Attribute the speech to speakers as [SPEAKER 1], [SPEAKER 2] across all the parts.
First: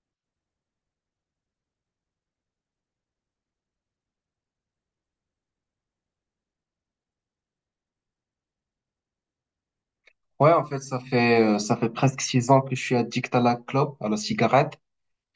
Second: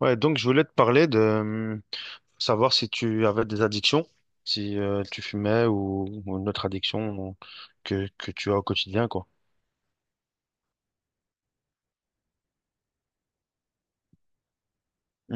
[SPEAKER 1] Ouais, donc je voulais te parler de savoir si tu avais des addictions, si tu fumais ou une autre addiction que tu as au quotidien, quoi.
[SPEAKER 2] Ouais, en fait, ça fait presque 6 ans que je suis addict à la clope, à la cigarette.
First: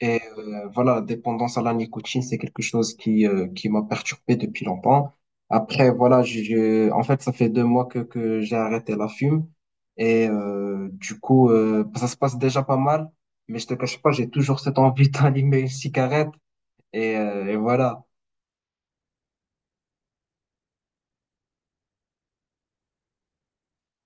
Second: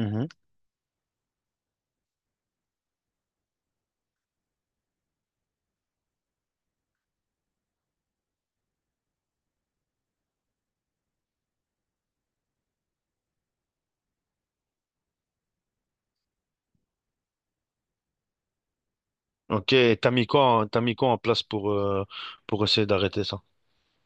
[SPEAKER 2] Et voilà, la dépendance à la nicotine, c'est quelque chose qui m'a perturbé depuis longtemps. Après, voilà, en fait, ça fait 2 mois que j'ai arrêté la fume. Du coup, ça se passe déjà pas mal. Mais je te cache pas, j'ai toujours cette envie d'allumer une cigarette. Et voilà.
[SPEAKER 1] Ok, et t'as mis quoi, t'as mis quoi en place pour essayer d'arrêter ça?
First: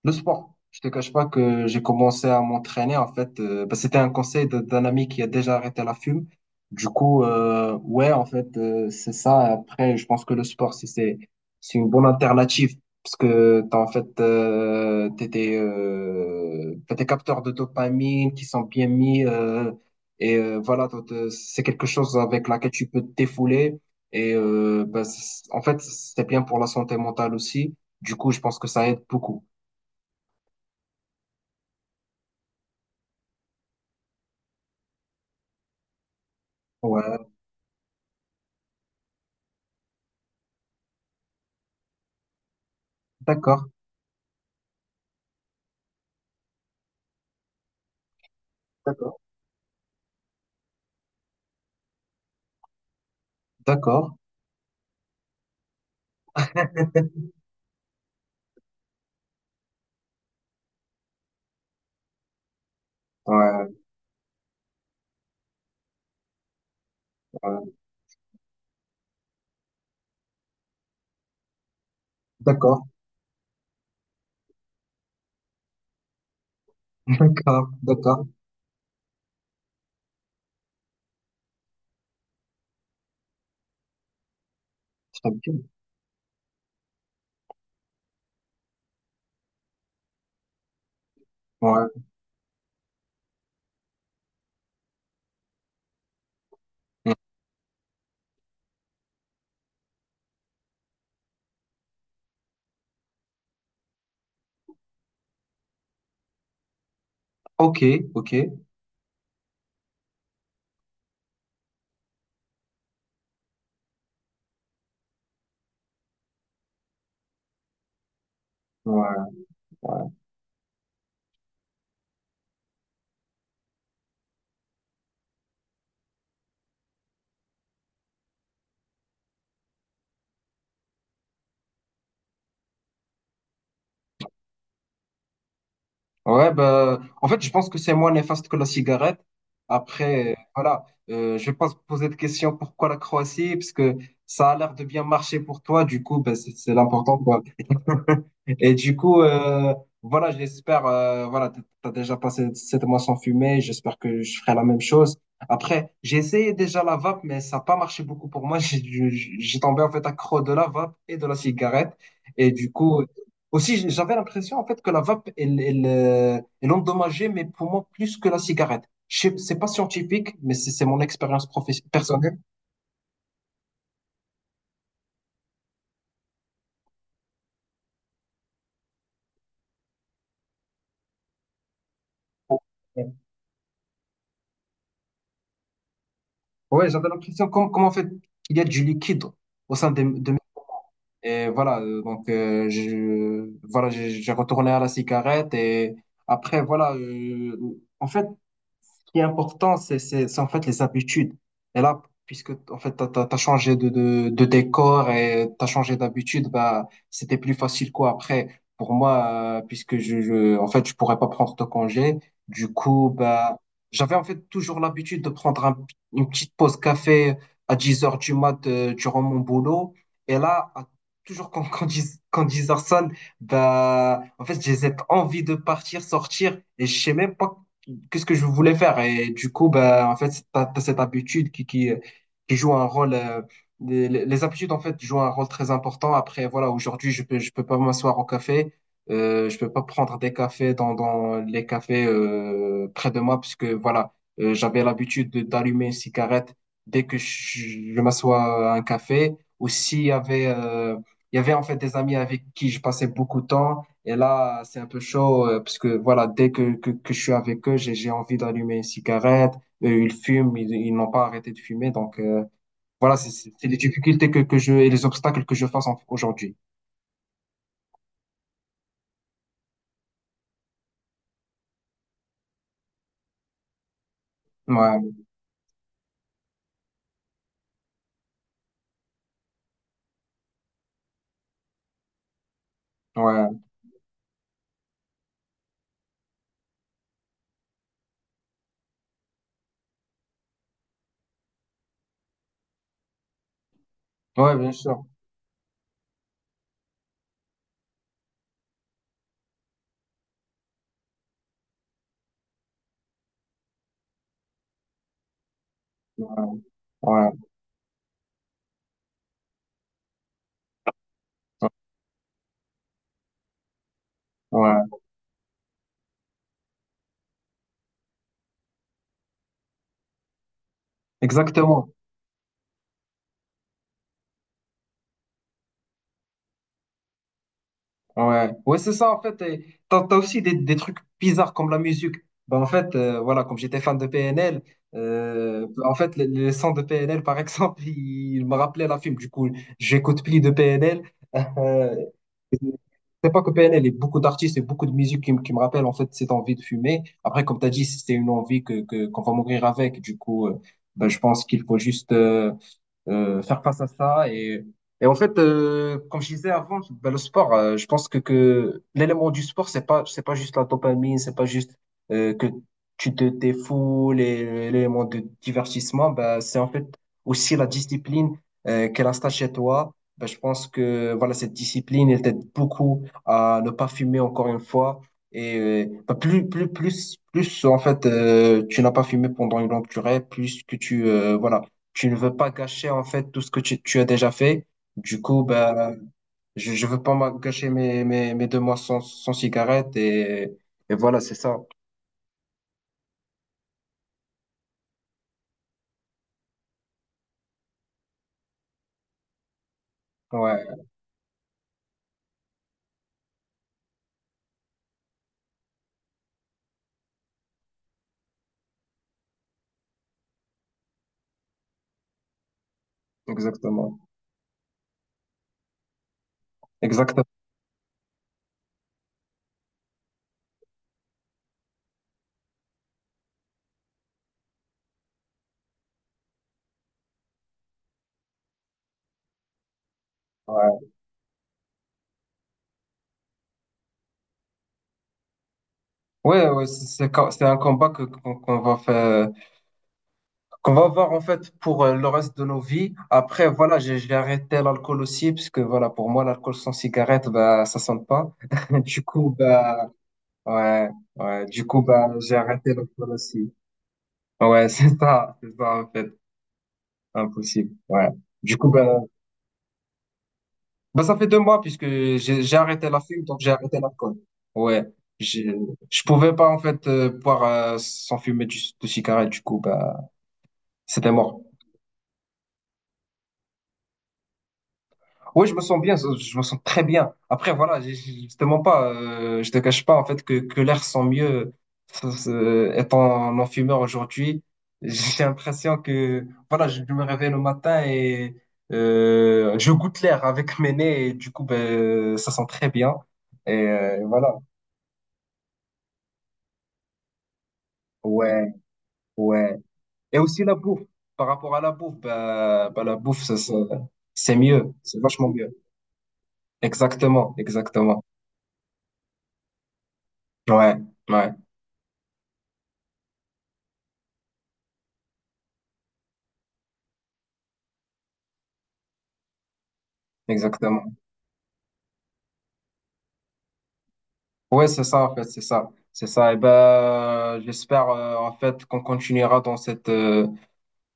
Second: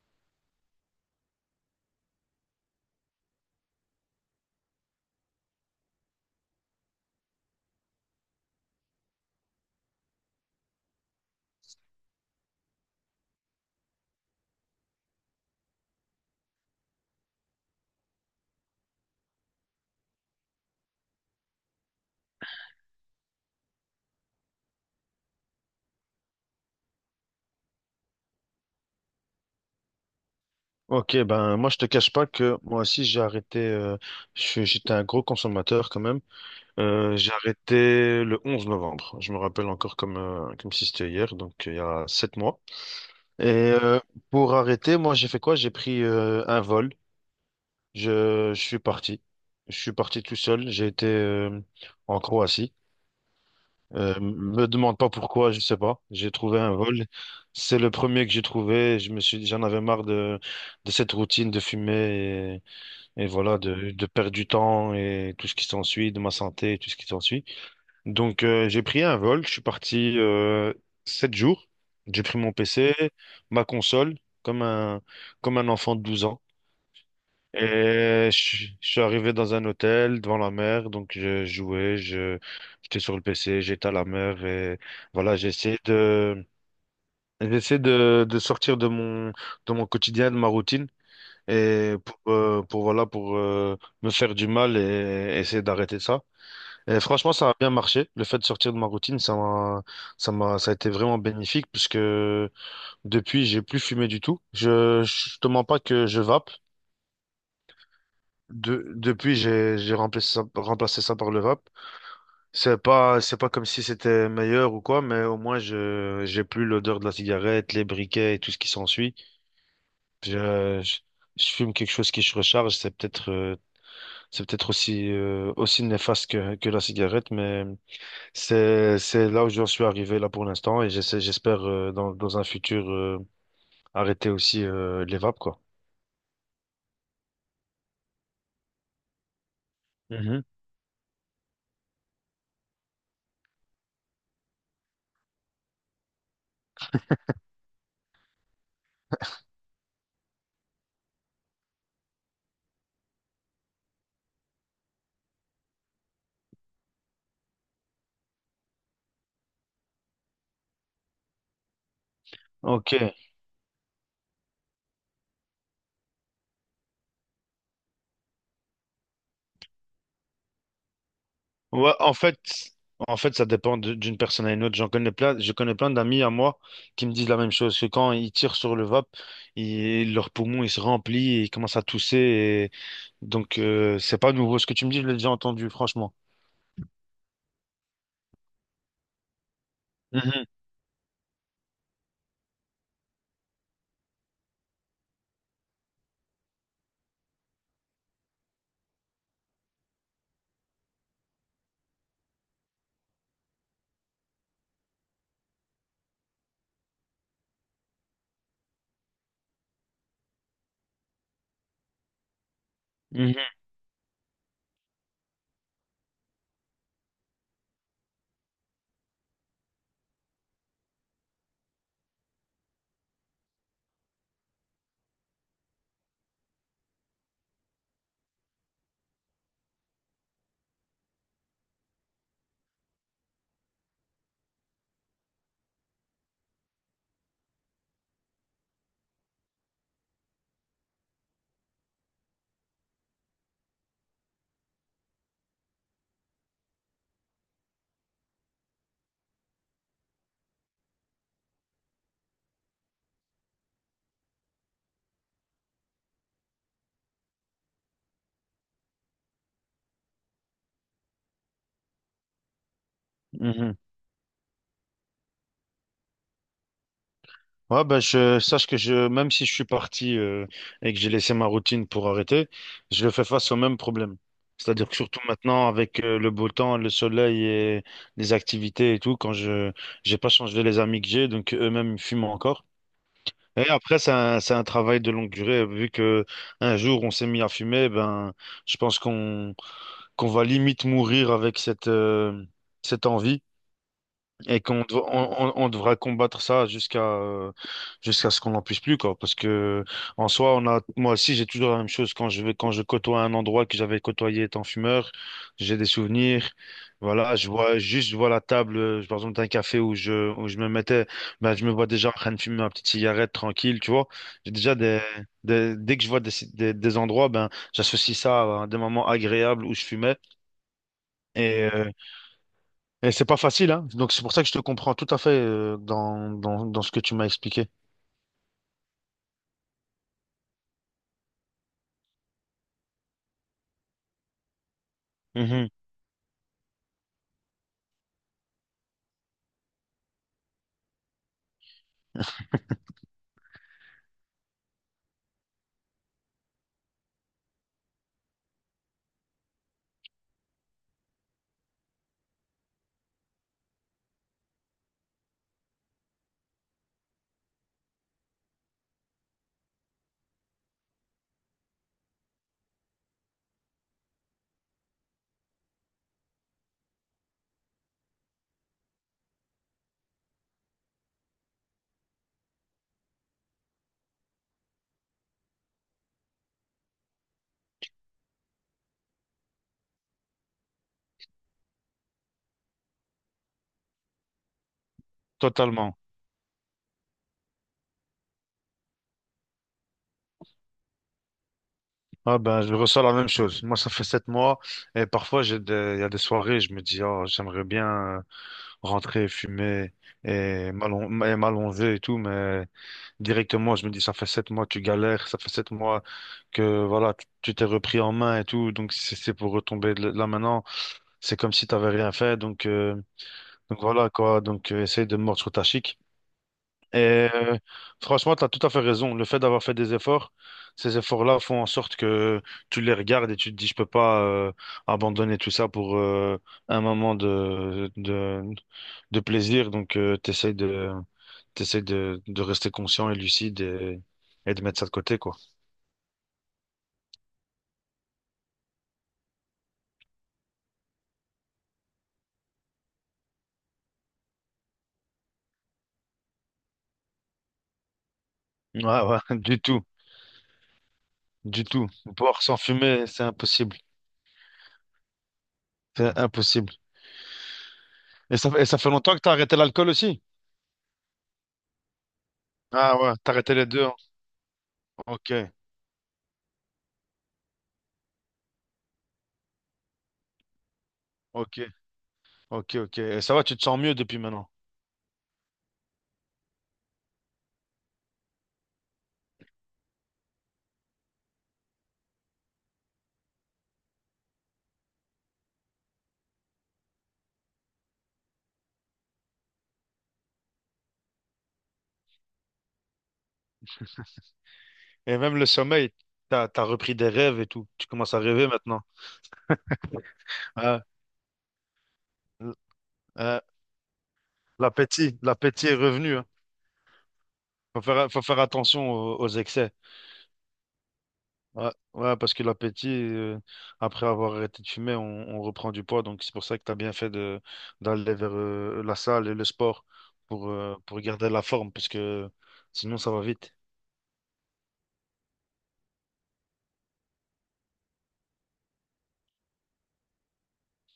[SPEAKER 2] Le sport. Je te cache pas que j'ai commencé à m'entraîner en fait. Bah, c'était un conseil d'un ami qui a déjà arrêté la fume. Du coup, ouais, en fait, c'est ça. Après, je pense que le sport, c'est une bonne alternative parce que t'as en fait t'as des capteurs de dopamine qui sont bien mis. Et voilà, donc, c'est quelque chose avec laquelle tu peux te défouler. Et bah, en fait, c'est bien pour la santé mentale aussi. Du coup, je pense que ça aide beaucoup.
[SPEAKER 1] Ok, ben moi je te cache pas que moi aussi j'ai arrêté, j'étais un gros consommateur quand même.
[SPEAKER 2] Ouais,
[SPEAKER 1] J'ai arrêté le 11 novembre, je me rappelle encore comme, comme si c'était hier, donc il y a 7 mois. Et
[SPEAKER 2] d'accord,
[SPEAKER 1] pour arrêter, moi j'ai fait quoi? J'ai pris un vol. Je suis
[SPEAKER 2] d'accord.
[SPEAKER 1] parti. Je suis parti tout seul. J'ai été en Croatie.
[SPEAKER 2] D'accord.
[SPEAKER 1] Me demande pas pourquoi, je sais pas. J'ai trouvé un vol. C'est le premier que j'ai trouvé. Je me suis dit, j'en avais marre de cette routine de fumer et voilà,
[SPEAKER 2] Ouais,
[SPEAKER 1] de perdre du temps et tout ce qui s'ensuit, de ma santé et tout ce qui s'ensuit.
[SPEAKER 2] ouais.
[SPEAKER 1] Donc, j'ai pris un vol. Je suis parti 7 jours. J'ai pris mon
[SPEAKER 2] D'accord.
[SPEAKER 1] PC, ma console, comme un, comme un enfant de 12 ans.
[SPEAKER 2] D'accord, d'accord.
[SPEAKER 1] Et je suis arrivé dans un hôtel devant la mer, donc je jouais, j'étais sur le PC, j'étais à la mer et
[SPEAKER 2] Très
[SPEAKER 1] voilà,
[SPEAKER 2] bien.
[SPEAKER 1] j'essaie de sortir de mon quotidien, de ma routine
[SPEAKER 2] Ouais.
[SPEAKER 1] et pour voilà, pour me faire du mal essayer d'arrêter ça. Et
[SPEAKER 2] Mm.
[SPEAKER 1] franchement, ça a bien marché. Le fait de sortir de ma routine, ça a été vraiment bénéfique puisque depuis, j'ai plus fumé du tout. Je te mens pas que je vape.
[SPEAKER 2] Ok, ok. Ouais,
[SPEAKER 1] Depuis, j'ai remplacé ça par le rap. C'est pas comme si c'était meilleur ou quoi, mais au moins, je j'ai plus l'odeur de la cigarette, les briquets et tout ce qui s'ensuit.
[SPEAKER 2] ouais.
[SPEAKER 1] Je, je, je fume quelque chose qui se recharge. C'est peut-être aussi, aussi néfaste que la cigarette, mais c'est là où j'en suis arrivé là pour l'instant et j'essaie, j'espère, dans un futur, arrêter aussi, les vapes, quoi.
[SPEAKER 2] Ouais, bah, en fait, je pense que c'est moins néfaste que la cigarette, après,
[SPEAKER 1] Mhm.
[SPEAKER 2] voilà, je vais pas se poser de questions pourquoi la Croatie, parce que ça a l'air de bien marcher pour toi. Du coup, bah, c'est l'important. Et du coup, voilà, j'espère, voilà, t'as as déjà passé 7 mois sans fumer, j'espère que je ferai la même chose. Après, j'ai essayé déjà la vape, mais ça n'a pas marché beaucoup pour moi. J'ai tombé en fait accro de la vape et de la cigarette. Et du coup,
[SPEAKER 1] Ok.
[SPEAKER 2] aussi, j'avais l'impression en fait que la vape, elle endommageait mes poumons plus que la cigarette. C'est pas scientifique, mais c'est mon expérience professionnelle
[SPEAKER 1] Ouais, en
[SPEAKER 2] personnelle.
[SPEAKER 1] fait, ça dépend d'une personne à une autre. J'en connais plein, je connais plein d'amis à moi qui me disent la même chose, que quand ils tirent sur le vape, leur poumon il se remplit et ils commencent à tousser. Donc, c'est pas nouveau. Ce que tu me dis, je l'ai déjà entendu, franchement.
[SPEAKER 2] Ouais, j'avais l'impression comme en fait, il y a du liquide au sein de
[SPEAKER 1] Mhm,
[SPEAKER 2] Et voilà, donc je, voilà, j'ai retourné à la cigarette. Et après, voilà, en fait, qui est important, c'est en fait les habitudes. Et là, puisque en fait, t'as changé de décor et t'as changé d'habitude, bah, c'était plus facile quoi. Après, pour moi, puisque en fait, je pourrais pas prendre de congé, du coup,
[SPEAKER 1] mhm,
[SPEAKER 2] bah, j'avais en fait toujours l'habitude de prendre une petite pause café à 10 heures du mat, durant mon boulot. Et là, toujours 10, quand 10 heures sonne, bah, en fait, j'ai cette envie de partir, sortir, et je sais même pas qu'est-ce que je voulais faire. Et du coup, bah, en fait, t'as cette habitude qui joue un rôle; les habitudes, en fait, jouent un rôle très important. Après, voilà, aujourd'hui, je peux pas m'asseoir au café. Je peux pas prendre des cafés dans les cafés près de moi, puisque, voilà, j'avais l'habitude d'allumer une cigarette dès que je m'assois à un café. Ou s'il y avait, il y avait, en fait, des amis avec qui je passais beaucoup de temps. Et là, c'est un peu chaud, parce que voilà, dès que je suis avec eux, j'ai envie d'allumer une cigarette. Eux, ils fument, ils n'ont pas arrêté de fumer. Donc voilà, c'est
[SPEAKER 1] mhm.
[SPEAKER 2] les difficultés que je et les obstacles que je face aujourd'hui.
[SPEAKER 1] Ouais, bah, je sache que même si je suis parti et que j'ai laissé ma routine pour arrêter, je fais face au même problème. C'est-à-dire que
[SPEAKER 2] Ouais,
[SPEAKER 1] surtout maintenant, avec le beau temps, le soleil et les activités et tout, quand je j'ai pas changé les amis que j'ai, donc eux-mêmes ils fument encore.
[SPEAKER 2] ouais.
[SPEAKER 1] Et après, c'est un travail de longue durée. Vu que un jour on s'est mis à fumer, ben je pense qu'on va limite mourir avec cette envie.
[SPEAKER 2] Ouais,
[SPEAKER 1] Et
[SPEAKER 2] bien
[SPEAKER 1] qu'on dev-
[SPEAKER 2] sûr.
[SPEAKER 1] on devra combattre ça jusqu'à ce qu'on n'en puisse plus, quoi. Parce que en soi, on a, moi aussi, j'ai toujours la même chose quand je côtoie un endroit que j'avais côtoyé étant fumeur, j'ai des souvenirs.
[SPEAKER 2] Ouais, ouais,
[SPEAKER 1] Voilà, je vois juste, je vois la table, par exemple, d'un café où je me mettais, ben, je me vois déjà en train de fumer ma petite cigarette tranquille, tu vois. J'ai déjà
[SPEAKER 2] ouais.
[SPEAKER 1] des- Dès que je vois des endroits, ben, j'associe ça à des moments agréables où je fumais. Et euh,
[SPEAKER 2] Exactement.
[SPEAKER 1] et c'est pas facile, hein. Donc c'est pour ça que je te comprends tout à fait dans ce que tu m'as expliqué.
[SPEAKER 2] Ouais, ouais, c'est ça en fait. Et t'as aussi des trucs bizarres comme la musique. Ben, en fait, voilà, comme j'étais fan de PNL,
[SPEAKER 1] Mhm,
[SPEAKER 2] en fait, les sons de PNL, par exemple, ils me rappelaient la film. Du coup, j'écoute plus de PNL. Euh, c'est pas que PNL, a beaucoup d'artistes et beaucoup de musique qui me rappellent en fait cette envie de fumer. Après, comme tu as dit, c'est une envie qu'on va mourir avec. Du coup, ben, je pense qu'il faut juste, faire face à ça. Et en fait, comme je disais avant, ben, le sport, je pense que l'élément du sport, c'est pas juste la dopamine, c'est pas juste que tu te défoules, et l'élément de divertissement, ben, c'est en fait aussi la discipline, qu'elle installe chez toi. Ben, je pense que voilà, cette discipline, elle t'aide beaucoup à ne pas fumer encore une fois. Et ben, plus, en fait, tu n'as pas fumé pendant une longue durée, plus que voilà, tu ne veux pas gâcher en fait tout ce que tu as déjà fait. Du coup, ben,
[SPEAKER 1] totalement.
[SPEAKER 2] je veux pas gâcher mes, mes 2 mois sans cigarette, et voilà, c'est ça.
[SPEAKER 1] Ah ben, je ressens la même chose. Moi, ça fait 7 mois et parfois il y a des soirées, je me dis, oh, j'aimerais bien euh, rentrer, fumer
[SPEAKER 2] Ouais,
[SPEAKER 1] et m'allonger et tout, mais directement, je me dis, ça fait 7 mois, tu galères, ça fait 7 mois que voilà, tu t'es repris en main et tout, donc c'est pour retomber là maintenant, c'est comme si t'avais rien fait, donc
[SPEAKER 2] exactement.
[SPEAKER 1] voilà quoi, donc essaye de mordre sur ta chic.
[SPEAKER 2] Exactement.
[SPEAKER 1] Et franchement, tu as tout à fait raison. Le fait d'avoir fait des efforts, ces efforts-là font en sorte que tu les regardes et tu te dis, je peux pas abandonner tout ça pour un moment de plaisir. Donc,
[SPEAKER 2] Ouais,
[SPEAKER 1] t'essaies de rester conscient et lucide et de mettre ça de côté, quoi.
[SPEAKER 2] ouais, ouais, c'est un combat que qu'on qu'on va faire, qu'on va avoir en fait pour le reste de nos vies. Après, voilà, j'ai arrêté l'alcool aussi parce que voilà, pour moi, l'alcool sans cigarette, bah, ça sonne pas.
[SPEAKER 1] Ouais,
[SPEAKER 2] Du
[SPEAKER 1] ouais,
[SPEAKER 2] coup,
[SPEAKER 1] du tout,
[SPEAKER 2] bah, ouais, ouais,
[SPEAKER 1] du
[SPEAKER 2] du coup,
[SPEAKER 1] tout.
[SPEAKER 2] bah, j'ai
[SPEAKER 1] Boire sans
[SPEAKER 2] arrêté
[SPEAKER 1] fumer,
[SPEAKER 2] l'alcool
[SPEAKER 1] c'est
[SPEAKER 2] aussi.
[SPEAKER 1] impossible.
[SPEAKER 2] Ouais, c'est ça en fait,
[SPEAKER 1] C'est impossible.
[SPEAKER 2] impossible. Ouais.
[SPEAKER 1] Et ça,
[SPEAKER 2] Du
[SPEAKER 1] et
[SPEAKER 2] coup,
[SPEAKER 1] ça
[SPEAKER 2] ben,
[SPEAKER 1] fait longtemps que tu as arrêté l'alcool aussi?
[SPEAKER 2] ça fait deux mois puisque j'ai arrêté
[SPEAKER 1] Ah
[SPEAKER 2] la
[SPEAKER 1] ouais,
[SPEAKER 2] fume, donc j'ai
[SPEAKER 1] t'arrêtais les
[SPEAKER 2] arrêté
[SPEAKER 1] deux, hein.
[SPEAKER 2] l'alcool. Ouais,
[SPEAKER 1] Ok,
[SPEAKER 2] j'ai- je pouvais pas en fait boire sans fumer de cigarette, du coup, ben c'était mort.
[SPEAKER 1] ok, ok, ok. Et ça va, tu te sens mieux depuis maintenant.
[SPEAKER 2] Oui, je me sens bien, je me sens très bien. Après, voilà, je te cache pas en fait que l'air sent mieux, ça, ça, étant non-fumeur aujourd'hui. J'ai l'impression que voilà, je me réveille le matin et je goûte l'air avec mes nez et du coup, ben, ça sent très bien. Et voilà.
[SPEAKER 1] Et même le sommeil, t'as repris des rêves et tout. Tu commences à rêver
[SPEAKER 2] Ouais,
[SPEAKER 1] maintenant.
[SPEAKER 2] ouais. Et aussi la bouffe.
[SPEAKER 1] Ah,
[SPEAKER 2] Par rapport à la bouffe,
[SPEAKER 1] l-
[SPEAKER 2] la bouffe,
[SPEAKER 1] ah,
[SPEAKER 2] c'est mieux, c'est
[SPEAKER 1] l'appétit,
[SPEAKER 2] vachement mieux.
[SPEAKER 1] est revenu, hein.
[SPEAKER 2] Exactement, exactement.
[SPEAKER 1] Faut faire attention aux excès.
[SPEAKER 2] Ouais, ouais,
[SPEAKER 1] Ouais, ouais, parce que l'appétit, après avoir arrêté de fumer, on reprend du poids. Donc c'est pour ça que t'as bien fait d'aller vers la salle et le sport
[SPEAKER 2] exactement.
[SPEAKER 1] pour garder la forme, parce que sinon ça va vite.
[SPEAKER 2] Ouais, c'est ça, en fait, c'est ça. C'est ça. Et ben, j'espère, en fait, qu'on continuera dans cette, euh,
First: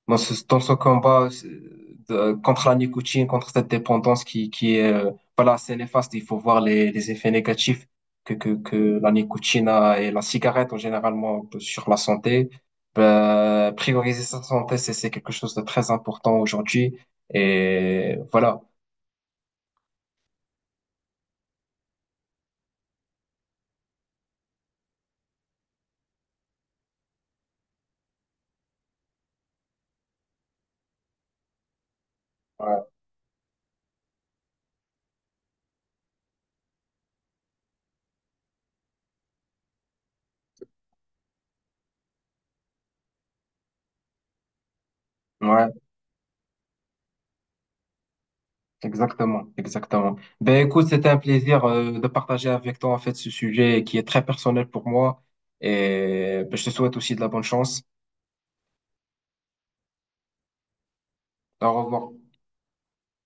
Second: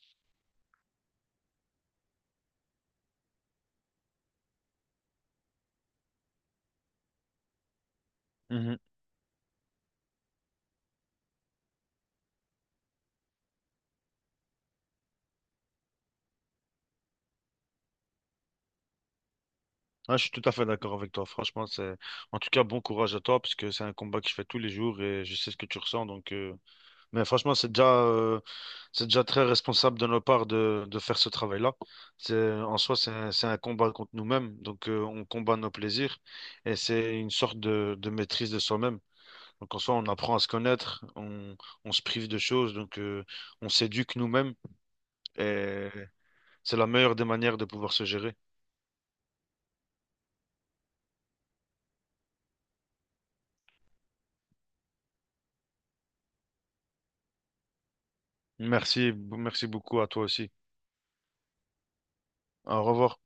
[SPEAKER 2] dans ce, dans ce combat contre la nicotine, contre cette dépendance qui est, voilà, assez néfaste. Il faut voir les effets négatifs
[SPEAKER 1] Mhm.
[SPEAKER 2] que la nicotine a, et la cigarette, en généralement, sur la santé. Ben, prioriser sa santé, c'est quelque chose de très important aujourd'hui. Et voilà.
[SPEAKER 1] Ah, je suis tout à fait d'accord avec toi. Franchement, c'est en tout cas bon courage à toi parce que c'est un combat que je fais tous les jours et je sais ce que tu ressens. Donc, mais franchement, c'est déjà très responsable de notre part de faire ce travail-là. C'est en
[SPEAKER 2] Ouais.
[SPEAKER 1] soi, c'est un combat contre nous-mêmes. Donc, on combat nos plaisirs et c'est une sorte de maîtrise de soi-même. Donc, en soi, on apprend à se connaître, on se prive de choses, donc on s'éduque nous-mêmes
[SPEAKER 2] Ouais.
[SPEAKER 1] et c'est la meilleure des manières de pouvoir se gérer.
[SPEAKER 2] Exactement, exactement. Ben écoute, c'était un plaisir de partager avec toi en fait ce sujet qui est très personnel pour moi, et ben, je te souhaite aussi de la bonne chance.
[SPEAKER 1] Merci, merci beaucoup à toi aussi.
[SPEAKER 2] Au revoir.
[SPEAKER 1] Au revoir.